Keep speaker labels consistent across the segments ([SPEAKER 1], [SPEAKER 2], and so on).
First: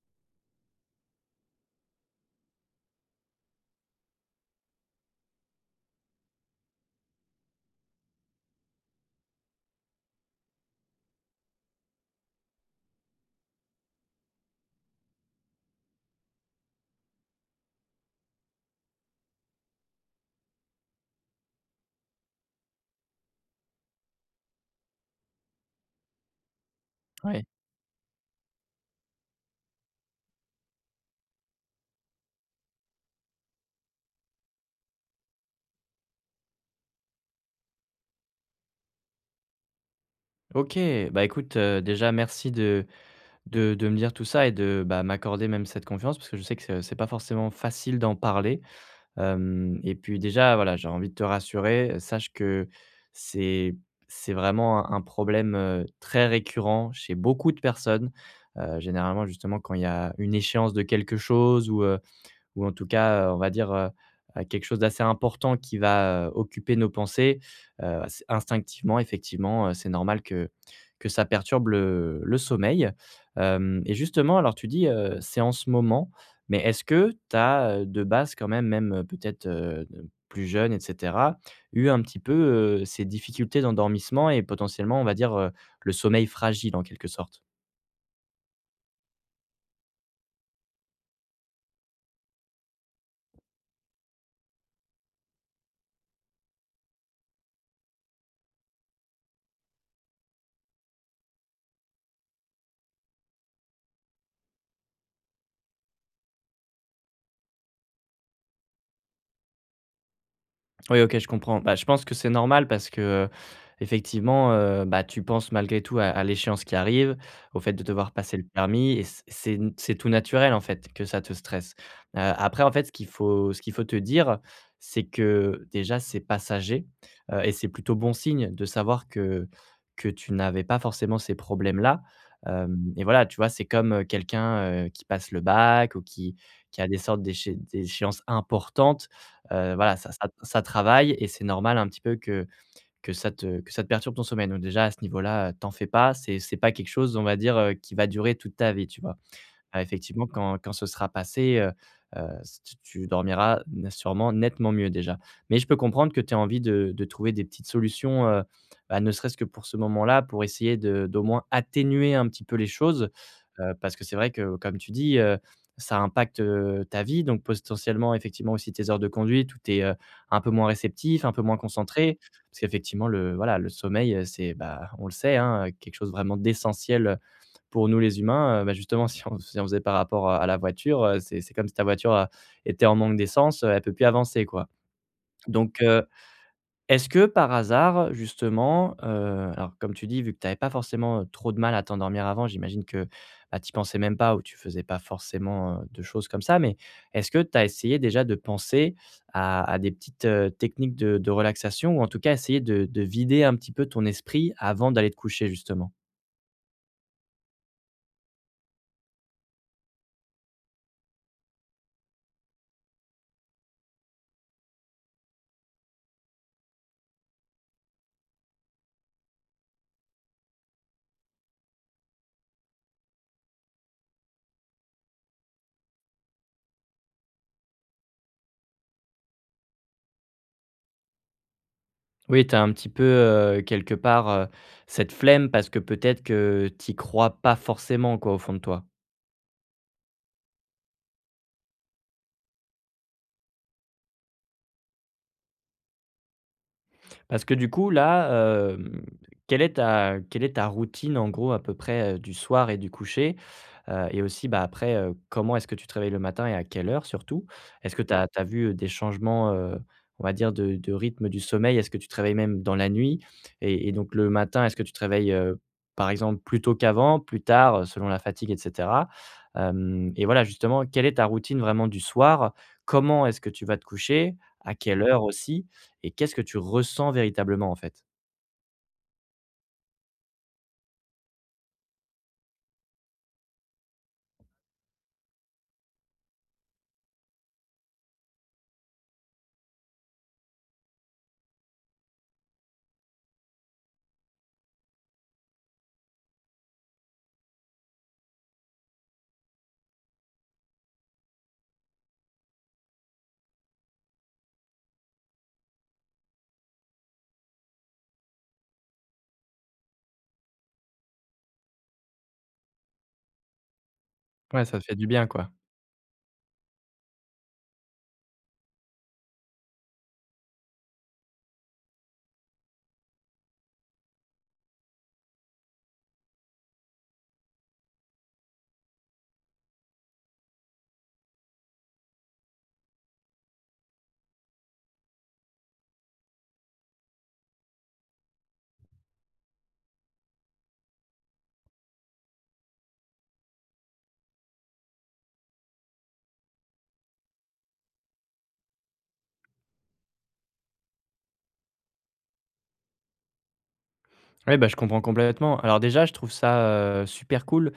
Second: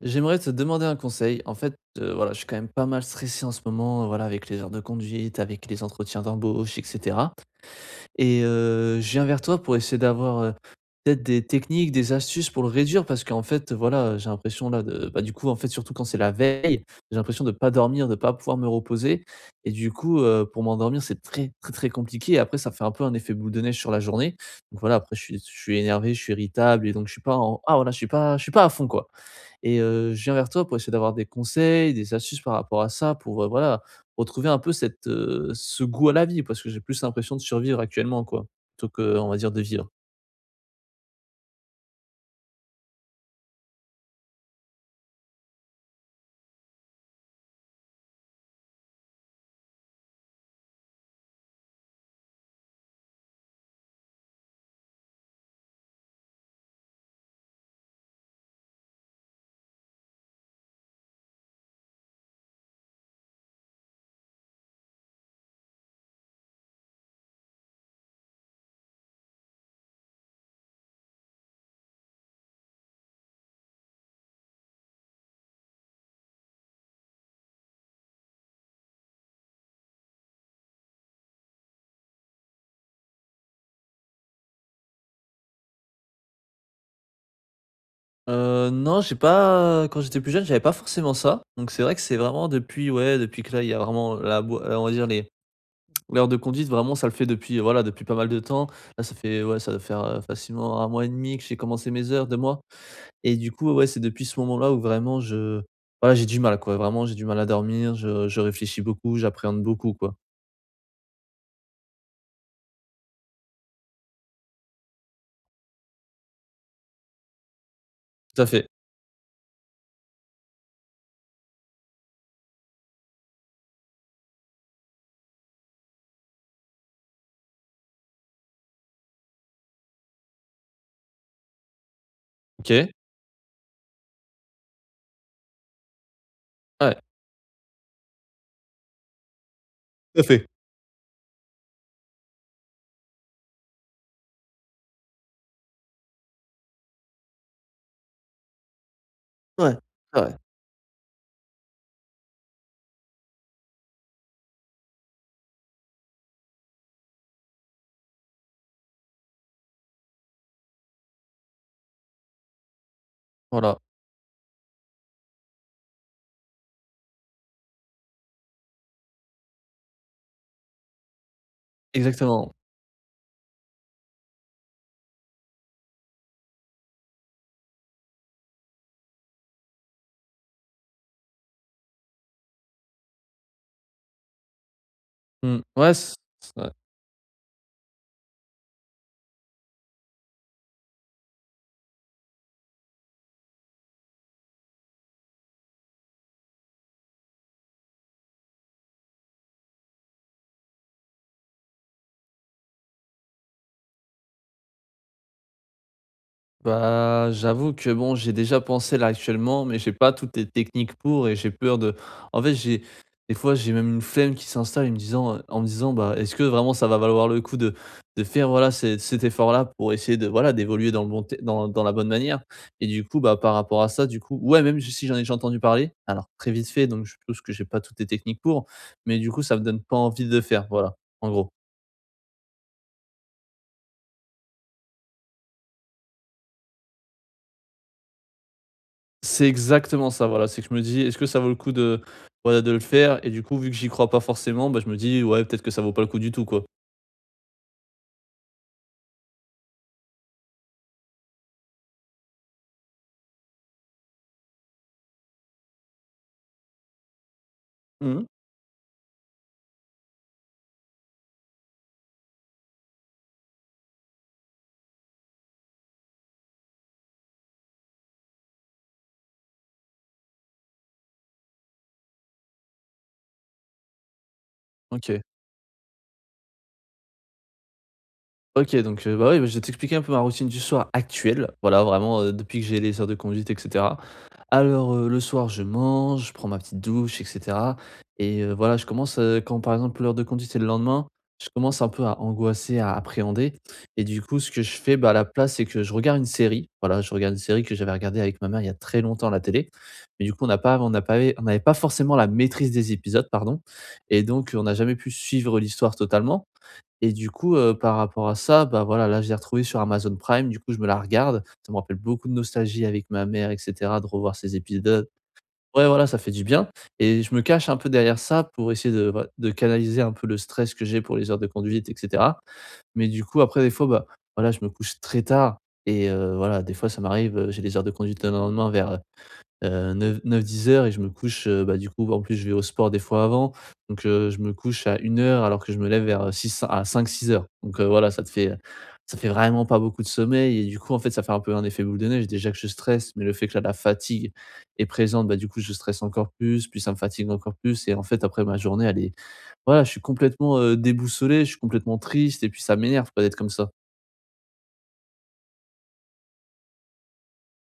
[SPEAKER 1] J'aimerais te demander un conseil. En fait, voilà, je suis quand même pas mal stressé en ce moment, voilà, avec les heures de conduite, avec les entretiens d'embauche etc. Et je viens vers toi pour essayer d'avoir, peut-être des techniques, des astuces pour le réduire parce qu'en fait, voilà, j'ai l'impression là de bah, du coup, en fait, surtout quand c'est la veille, j'ai l'impression de ne pas dormir, de ne pas pouvoir me reposer et du coup, pour m'endormir, c'est très, très, très compliqué et après ça fait un peu un effet boule de neige sur la journée. Donc voilà, après je suis énervé, je suis irritable et donc je suis pas
[SPEAKER 2] Ouais.
[SPEAKER 1] en ah, voilà, je suis pas à fond, quoi, et je viens vers toi pour essayer d'avoir des conseils, des astuces par rapport à ça pour, voilà, retrouver un peu ce goût à la vie parce que j'ai plus l'impression de survivre actuellement quoi, plutôt que on va dire de vivre.
[SPEAKER 2] OK. Bah, écoute, déjà merci de de me dire tout ça et de, bah, m'accorder même cette confiance parce que je sais que c'est pas forcément facile d'en parler, hem et puis déjà, voilà, j'ai envie de te rassurer, sache que c'est c'est vraiment un problème, très récurrent chez beaucoup de personnes, généralement justement quand il y a une échéance de quelque chose ou en tout cas, on va dire, quelque chose d'assez important qui va, occuper nos pensées, s instinctivement, effectivement, c'est normal que ça perturbe le sommeil. Hem Et justement, alors tu dis, c'est en ce moment, mais est-ce que tu as, de base quand même, même, peut-être, plus jeune, et cetera, eu un petit peu, ces difficultés d'endormissement et potentiellement, on va dire, le sommeil fragile en quelque sorte?
[SPEAKER 1] Non, j'ai pas quand j'étais plus jeune, j'avais pas forcément ça, donc c'est vrai que c'est vraiment depuis ouais, depuis que là, il y a vraiment la boi on va dire les l'heure de conduite vraiment ça le fait depuis, voilà, depuis pas mal de temps. Là, ça fait ouais, ça doit faire, facilement un mois et demi que j'ai commencé mes heures, 2 mois et du coup, ouais, c'est depuis ce moment-là où vraiment je voilà, j'ai du mal quoi, vraiment j'ai du mal à dormir, je réfléchis beaucoup, j'appréhende beaucoup quoi.
[SPEAKER 2] Oui, OK, je comprends. Bah, je pense que c'est normal parce que, effectivement, bah, tu penses malgré tout à l'échéance qui arrive, au fait de devoir passer
[SPEAKER 1] Tout
[SPEAKER 2] le
[SPEAKER 1] à fait.
[SPEAKER 2] permis et c c'est n c'est tout naturel, en fait, que ça te stresse. Après, en fait, ce qu'il faut te dire, c'est que déjà, c'est passager, et c'est plutôt bon signe de savoir que tu n'avais pas forcément ces problèmes-là.
[SPEAKER 1] OK.
[SPEAKER 2] Hem Et voilà, tu vois, c'est comme, quelqu'un, qui passe le bac ou qui a des
[SPEAKER 1] Ouais.
[SPEAKER 2] sortes d'échéances importantes. Voilà, ça
[SPEAKER 1] Tout à
[SPEAKER 2] ça
[SPEAKER 1] fait.
[SPEAKER 2] ça travaille et c'est normal un petit peu que ça te perturbe ton sommeil. Donc déjà à ce niveau-là, t'en fais pas, c'est pas quelque chose, on va dire, qui va durer toute ta vie, tu vois?
[SPEAKER 1] Ouais, c'est
[SPEAKER 2] Effectivement
[SPEAKER 1] vrai.
[SPEAKER 2] quand quand ce sera passé, s tu tu dormiras n sûrement nettement mieux déjà. Mais je peux comprendre que tu as envie de trouver des petites solutions, bah, ne serait-ce que pour ce moment-là, pour essayer de d'au moins atténuer un petit peu les choses.
[SPEAKER 1] Voilà,
[SPEAKER 2] Parce que c'est vrai que, comme tu dis, ça impacte, ta vie, donc potentiellement, effectivement, aussi tes heures de conduite où tu es, un peu moins réceptif, un peu moins concentré.
[SPEAKER 1] exactement.
[SPEAKER 2] Parce qu'effectivement, le voilà, le sommeil, c'est, bah, on le sait, hein, quelque chose vraiment d'essentiel, pour nous les humains. Bah, justement, si on faisait par rapport à la voiture, c'est comme si ta voiture, était en manque d'essence, elle peut plus avancer, quoi.
[SPEAKER 1] Mmh.
[SPEAKER 2] Donc
[SPEAKER 1] Ouais,
[SPEAKER 2] heu
[SPEAKER 1] c'est.
[SPEAKER 2] Est-ce que par hasard, justement, alors comme tu dis, vu que tu avais pas forcément, trop de mal à t'endormir avant, j'imagine que, bah, tu pensais même pas ou tu faisais pas forcément, de choses comme ça, mais est-ce que tu as essayé déjà de penser à des petites, techniques de relaxation ou en tout cas essayer de vider un petit peu ton esprit avant d'aller te coucher justement?
[SPEAKER 1] Bah, j'avoue que bon, j'ai déjà pensé là actuellement, mais j'ai pas toutes les techniques pour et j'ai peur de en fait, j'ai des fois, j'ai même une flemme qui s'installe en me disant, en me disant: «Bah, est-ce que vraiment ça va valoir le coup de faire, voilà, cet effort-là pour essayer voilà, d'évoluer dans le bon té dans dans la bonne manière ?» et du coup, bah, par rapport à ça, du coup ouais, même si j'en ai déjà entendu parler, alors très vite fait, donc je suppose que j'ai pas toutes les techniques pour, mais du coup, ça me donne pas envie de le faire, voilà, en gros.
[SPEAKER 2] Oui, tu as un petit peu, quelque part, cette flemme parce que peut-être que tu y crois pas forcément quoi, au fond de toi?
[SPEAKER 1] C'est exactement ça, voilà. C'est que je me dis: «Est-ce que ça vaut le coup de voilà, de le faire ?» et du coup, vu que j'y crois pas forcément, bah, je me dis: «Ouais, peut-être que ça vaut pas le coup du tout, quoi».
[SPEAKER 2] Parce que du coup, là, quelle est ta routine en gros à peu près, du soir et du coucher? Et aussi, bah, après, comment est-ce que tu te réveilles le matin et à quelle heure surtout? Est-ce que tu
[SPEAKER 1] Mmh.
[SPEAKER 2] as vu, des changements, on va dire de rythme du sommeil? Est-ce que tu te réveilles même dans la nuit? Et donc le matin, est-ce que tu te réveilles, par exemple plus tôt qu'avant, plus tard, selon la fatigue, et cetera? Hem Et voilà, justement, quelle est ta routine vraiment du soir? Comment est-ce que tu vas te coucher? À quelle
[SPEAKER 1] OK.
[SPEAKER 2] heure aussi? Et qu'est-ce que tu ressens véritablement, en fait?
[SPEAKER 1] OK, donc bah, oui, je vais t'expliquer un peu ma routine du soir actuelle. Voilà, vraiment, depuis que j'ai les heures de conduite et cetera. Alors, le soir, je mange, je prends ma petite douche et cetera et voilà, je commence, quand par exemple l'heure de conduite, c'est le lendemain, je commence un peu à angoisser, à appréhender et du coup, ce que je fais, bah, à la place, c'est que je regarde une série. Voilà, je regarde une série que j'avais regardée avec ma mère il y a très longtemps à la télé, mais du coup, on n'a pas on n'a pas on n'avait pas forcément la maîtrise des épisodes, pardon, et donc on n'a jamais pu suivre l'histoire totalement et du coup, par rapport à ça, bah, voilà, là, je l'ai retrouvée sur Amazon Prime, du coup, je me la regarde. Ça me rappelle beaucoup de nostalgie avec ma mère et cetera, de revoir ces
[SPEAKER 2] Ouais, ça fait du
[SPEAKER 1] épisodes.
[SPEAKER 2] bien, quoi.
[SPEAKER 1] Ouais, voilà, ça fait du bien et je me cache un peu derrière ça pour essayer de bah, de canaliser un peu le stress que j'ai pour les heures de conduite et cetera. Mais du coup, après, des fois, bah, voilà, je me couche très tard et voilà, des fois, ça m'arrive, j'ai les heures de conduite le lendemain vers, 9-10 heures et je me couche, bah, du coup, en plus, je vais au sport des fois avant. Donc, je me couche à 1 heure alors que je me lève vers, six à 5-6 heures. Donc, voilà, ça fait vraiment pas beaucoup de sommeil et du coup, en fait, ça fait un peu un effet boule de neige. Déjà que je stresse, mais le fait que là, la fatigue est présente, bah, du coup, je stresse encore plus, puis ça me fatigue encore plus et en fait, après ma journée, elle est voilà, je suis complètement, déboussolé, je suis complètement triste et puis ça m'énerve, quoi, d'être comme ça.
[SPEAKER 2] Ouais, bah, je comprends complètement. Alors déjà, je trouve ça, super cool,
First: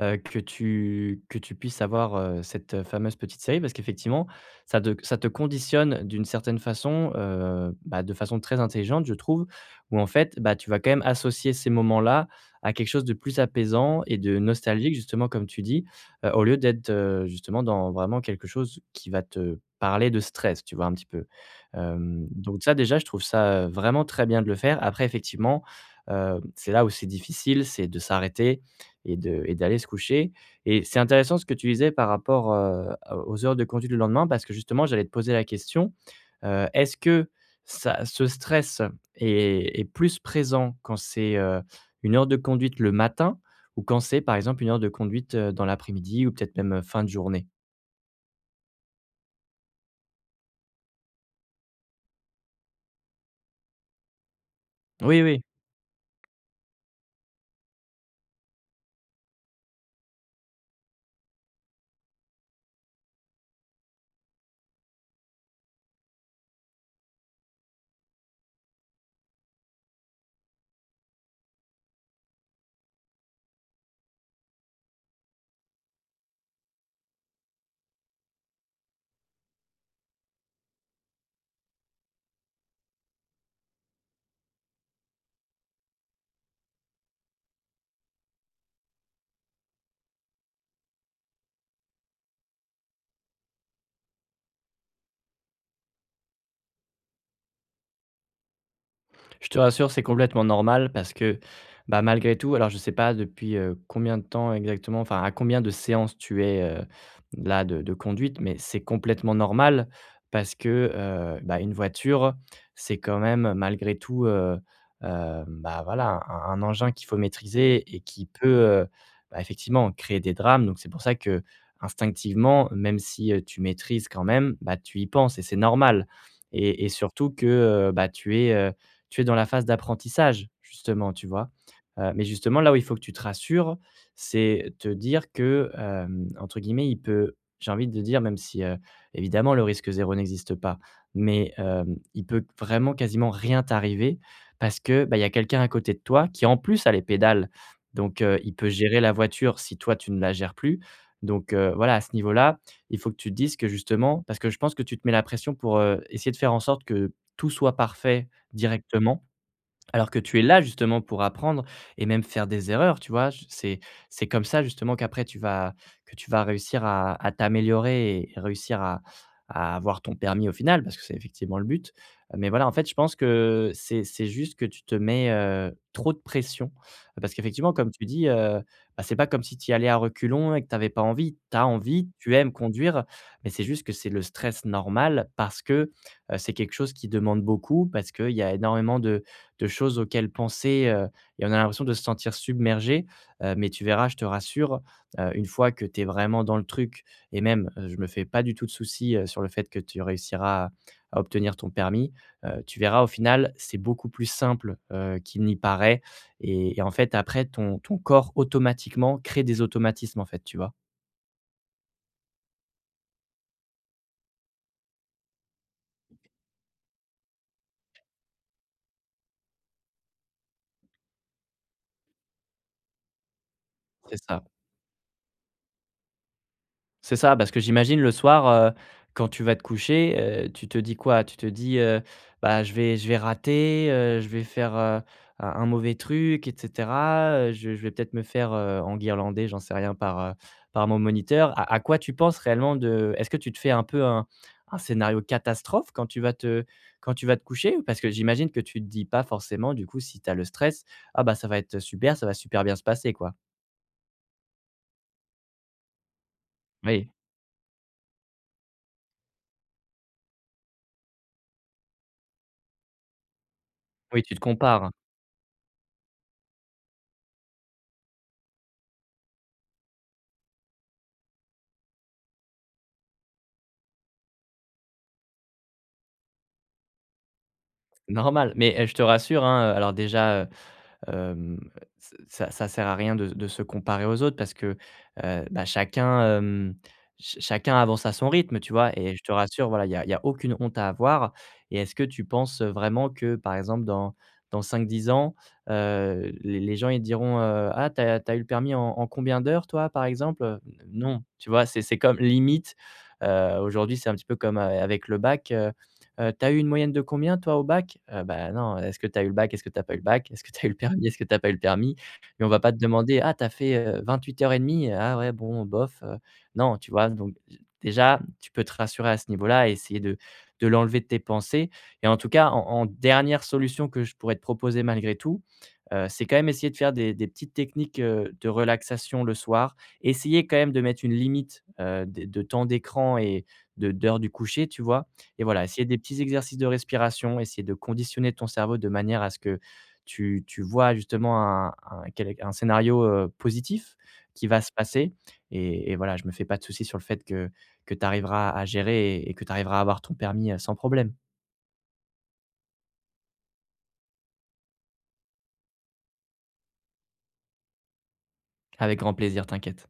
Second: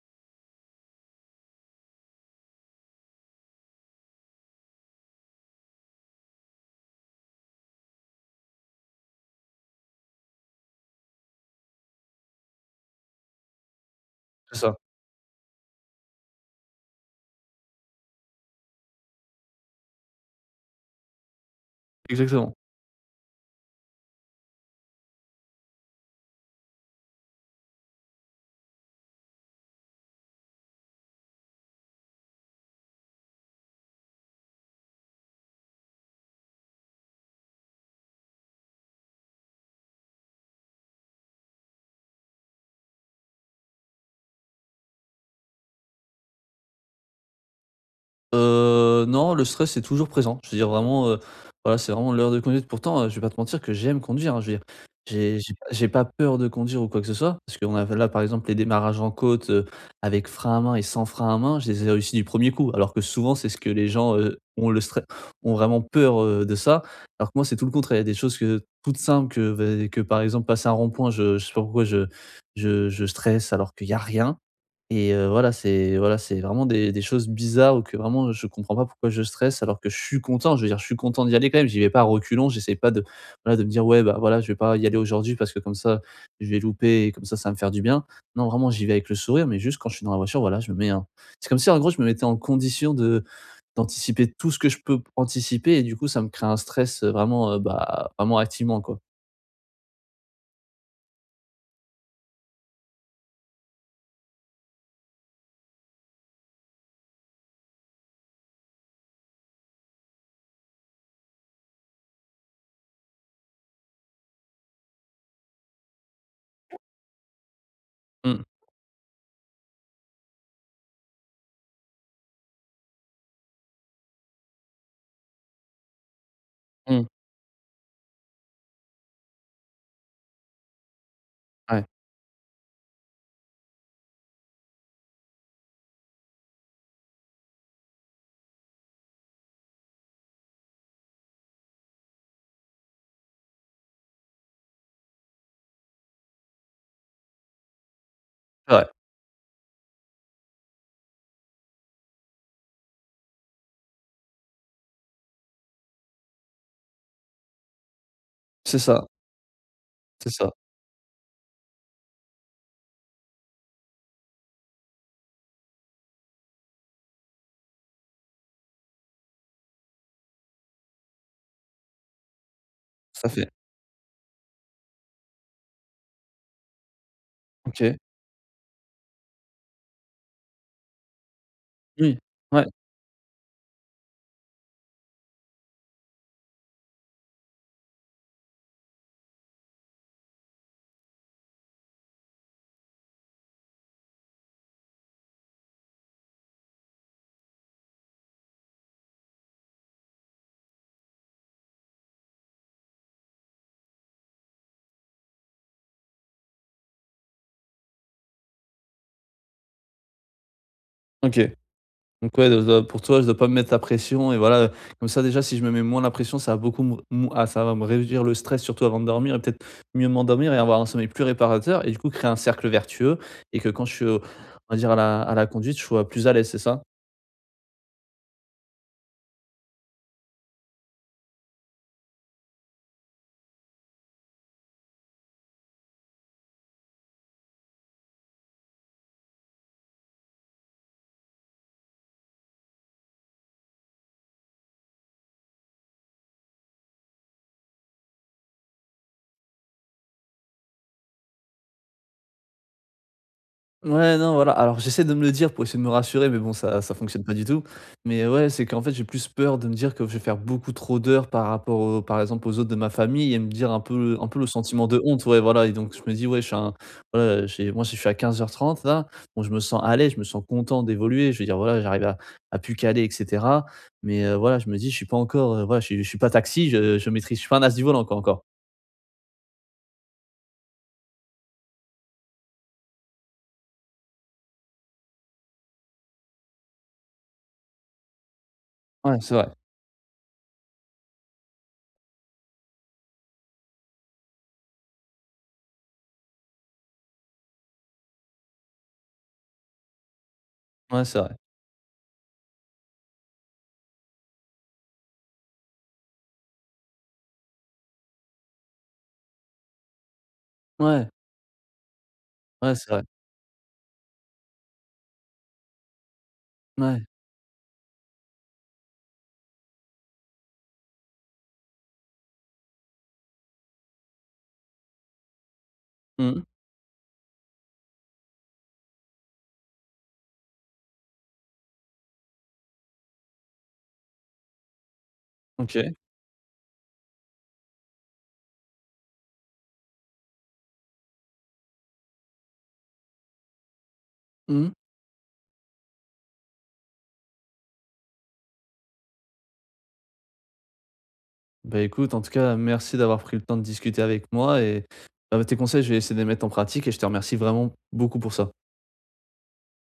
[SPEAKER 2] que tu puisses avoir, cette, fameuse petite série parce qu'effectivement ça te conditionne d'une certaine façon, bah, de façon très intelligente je trouve, où en fait, bah, tu vas quand même associer ces moments-là à quelque chose de plus apaisant et de
[SPEAKER 1] C'est ça,
[SPEAKER 2] nostalgique justement comme tu dis, au lieu d'être, justement dans vraiment quelque chose qui va te parler de stress, tu vois? Un petit peu.
[SPEAKER 1] exactement.
[SPEAKER 2] Donc ça déjà je trouve ça, vraiment très bien de le faire. Après effectivement, c'est là où c'est difficile, c'est de s'arrêter et de et d'aller se coucher et c'est intéressant ce que tu disais par rapport, aux heures de conduite le lendemain parce que justement j'allais te poser la question, est-ce que ça ce stress est plus présent quand c'est, 1 heure de conduite le matin ou quand c'est par exemple une heure de conduite, dans l'après-midi ou peut-être même, fin de journée?
[SPEAKER 1] Non, le stress est toujours présent. Je veux dire vraiment, voilà, c'est vraiment l'heure de conduite. Pourtant, je vais pas te mentir que j'aime conduire, hein. Je veux dire,
[SPEAKER 2] Oui,
[SPEAKER 1] j'ai
[SPEAKER 2] oui.
[SPEAKER 1] j'ai pas j'ai pas peur de conduire ou quoi que ce soit, parce qu'on a là, par exemple, les démarrages en côte, avec frein à main et sans frein à main, je les ai réussis du premier coup. Alors que souvent, c'est ce que les gens, ont le stress ont vraiment peur, de ça. Alors que moi, c'est tout le contraire. Il y a des choses que toutes simples que, bah, que par exemple passer un rond-point, je sais pas pourquoi je stresse alors qu'il y a rien. Et voilà, c'est vraiment des choses bizarres ou que vraiment je comprends pas pourquoi je stresse alors que je suis content. Je veux dire, je suis content d'y aller quand même, j'y vais pas à reculons, j'essaie pas de voilà, de me dire: «Ouais, bah, voilà, je vais pas y aller aujourd'hui parce que comme ça, je vais louper et comme ça va me faire du bien». Non, vraiment, j'y vais avec le sourire, mais juste quand je suis dans la voiture, voilà, je me mets un c'est comme si en gros, je me mettais en condition de d'anticiper tout ce que je peux anticiper et du coup, ça me crée un stress, vraiment, bah, vraiment activement, quoi.
[SPEAKER 2] Je te rassure, c'est complètement normal parce que, bah, malgré tout, alors je ne sais pas depuis, combien de temps exactement, enfin à combien de séances tu es, là de conduite, mais c'est complètement normal parce que, bah, une voiture, c'est quand même malgré tout, bah, voilà, un engin qu'il faut maîtriser et qui
[SPEAKER 1] Mmh,
[SPEAKER 2] peut, bah, effectivement créer des drames. Donc c'est pour ça que instinctivement, même si, tu maîtrises quand même, bah, tu y penses et c'est normal et
[SPEAKER 1] mmh,
[SPEAKER 2] surtout que, bah, tu es dans la phase d'apprentissage, justement, tu vois?
[SPEAKER 1] ouais,
[SPEAKER 2] Mais justement, là où il faut que tu te rassures, c'est te dire que, entre guillemets, il peut j'ai envie de dire, même si, évidemment le risque zéro n'existe pas, mais, il peut vraiment quasiment rien t'arriver parce que, bah, il y a quelqu'un à côté de toi qui en plus a les pédales. Donc, il peut
[SPEAKER 1] c'est vrai,
[SPEAKER 2] gérer la voiture si toi tu ne la gères plus. Donc, voilà, à ce niveau-là, il faut que tu te dises que justement parce que je pense que tu te mets la pression pour, essayer de faire en sorte que tout soit parfait
[SPEAKER 1] c'est ça,
[SPEAKER 2] directement. Alors que
[SPEAKER 1] c'est
[SPEAKER 2] tu es
[SPEAKER 1] ça,
[SPEAKER 2] là justement pour apprendre et même faire des erreurs, tu vois? J C'est comme ça justement qu'après tu vas réussir à t'améliorer et réussir à avoir ton permis au final, parce que c'est effectivement le but. Mais voilà, en fait, je pense
[SPEAKER 1] tout fait.
[SPEAKER 2] que c'est juste que tu te mets, trop de pression. Parce qu'effectivement, comme
[SPEAKER 1] OK.
[SPEAKER 2] tu dis, bah, c'est pas comme si tu y allais à reculons et que tu avais pas envie. Tu as envie,
[SPEAKER 1] Oui,
[SPEAKER 2] tu aimes
[SPEAKER 1] ouais,
[SPEAKER 2] conduire, mais c'est juste que c'est le stress normal parce que, c'est quelque chose qui demande beaucoup, parce qu'il y a énormément de choses auxquelles penser, et on a l'impression de se sentir submergé, mais tu verras, je te rassure, une fois que tu es vraiment dans le truc et même, je me fais pas du tout de soucis, sur le fait que tu réussiras à obtenir ton permis, tu verras au final, c'est beaucoup plus simple, qu'il n'y paraît et en fait, après ton corps automatiquement crée des automatismes, en fait, tu vois?
[SPEAKER 1] OK. Donc ouais, de pour toi, je dois pas me mettre la pression et voilà, comme ça déjà si je me mets moins la pression, ça va beaucoup me me ah ça va me réduire le stress surtout avant de dormir et peut-être mieux m'endormir et avoir un sommeil plus réparateur et du coup créer un cercle vertueux et que quand je suis au
[SPEAKER 2] C'est ça.
[SPEAKER 1] on va dire à la conduite, je sois plus à l'aise, c'est ça?
[SPEAKER 2] C'est ça, parce que j'imagine le soir, quand tu vas te coucher, tu te dis quoi? Tu te dis, «Bah, je vais rater, je vais faire, un mauvais truc, et cetera, je vais peut-être me faire, enguirlander, j'en sais rien, par, par mon moniteur». À quoi tu penses réellement de est-ce que tu te fais un peu un scénario catastrophe quand tu vas te coucher? Parce que j'imagine que tu ne te dis pas forcément, du coup, si tu as le stress: «Ah bah, ça va être super, ça va super bien se passer», quoi.
[SPEAKER 1] Ouais, non, voilà. Alors, j'essaie de me le dire pour essayer de me rassurer, mais bon, ça
[SPEAKER 2] Oui,
[SPEAKER 1] fonctionne pas du tout. Mais ouais, c'est qu'en fait, j'ai plus peur de me dire que je vais faire beaucoup trop d'heures par rapport aux par exemple, aux autres de ma famille et me dire un peu
[SPEAKER 2] oui,
[SPEAKER 1] un
[SPEAKER 2] tu
[SPEAKER 1] peu
[SPEAKER 2] te
[SPEAKER 1] le
[SPEAKER 2] compares,
[SPEAKER 1] sentiment
[SPEAKER 2] hein.
[SPEAKER 1] de honte, ouais, voilà et donc je me dis: «Ouais, je suis un» voilà, j'ai moi, je suis à 15 h 30 là, bon, je me sens à l'aise, je me sens content d'évoluer, je veux dire, voilà, j'arrive à plus caler et cetera. Mais voilà, je me dis: «Je suis pas encore, voilà, je suis pas taxi, je suis pas un as du volant, quoi, encore».
[SPEAKER 2] Normal, mais je te rassure, hein, alors déjà, hem, ç ça ça sert à rien de se comparer aux autres parce que, bah, chacun, hem, ch chacun avance à son rythme, tu vois? Et
[SPEAKER 1] Ouais,
[SPEAKER 2] je te
[SPEAKER 1] c'est vrai.
[SPEAKER 2] rassure, voilà, il y a y a aucune honte à avoir et est-ce que tu penses vraiment que, par exemple, dans cinq dix ans, les gens, ils te diront, «Ah, t'as eu le permis en en combien d'heures, toi, par exemple?»
[SPEAKER 1] Ouais, c'est
[SPEAKER 2] Non,
[SPEAKER 1] vrai.
[SPEAKER 2] tu vois? C'est comme limite, aujourd'hui, c'est un petit peu comme a avec le bac, heu, tu eu une moyenne de combien toi au bac? Bah, non, est-ce que t'as eu le bac? Est-ce que t'as pas eu le bac? Est-ce que t'as eu le permis?
[SPEAKER 1] Ouais,
[SPEAKER 2] Est-ce que t'as pas eu le permis? Et on va pas
[SPEAKER 1] ouais,
[SPEAKER 2] te
[SPEAKER 1] c'est vrai.
[SPEAKER 2] demander: «Ah t'as as fait, 28 heures et demie? Ah ouais, bon, bof». Non, tu
[SPEAKER 1] Ouais.
[SPEAKER 2] vois? Donc déjà, tu peux te rassurer à ce niveau-là et essayer de l'enlever de tes pensées et en tout cas, en dernière solution que je pourrais te proposer malgré tout, c'est quand
[SPEAKER 1] Mmh.
[SPEAKER 2] même essayer de faire des petites techniques, de relaxation le soir. Essayer quand même de mettre une limite, de temps d'écran et de d'heure du coucher, tu vois? Et voilà, essayer
[SPEAKER 1] OK.
[SPEAKER 2] des petits exercices de respiration, essayer de conditionner ton cerveau de manière à ce que tu vois justement un scénario, positif qui va se
[SPEAKER 1] Mmh.
[SPEAKER 2] passer et voilà, je me fais pas de soucis sur le fait que tu arriveras à gérer et que tu arriveras à avoir ton permis, sans problème.
[SPEAKER 1] Bah, écoute, en tout cas, merci d'avoir pris le temps de discuter avec moi et, bah, tes conseils, je vais essayer de les mettre en pratique et je te remercie vraiment beaucoup pour ça.
[SPEAKER 2] Avec grand plaisir, t'inquiète.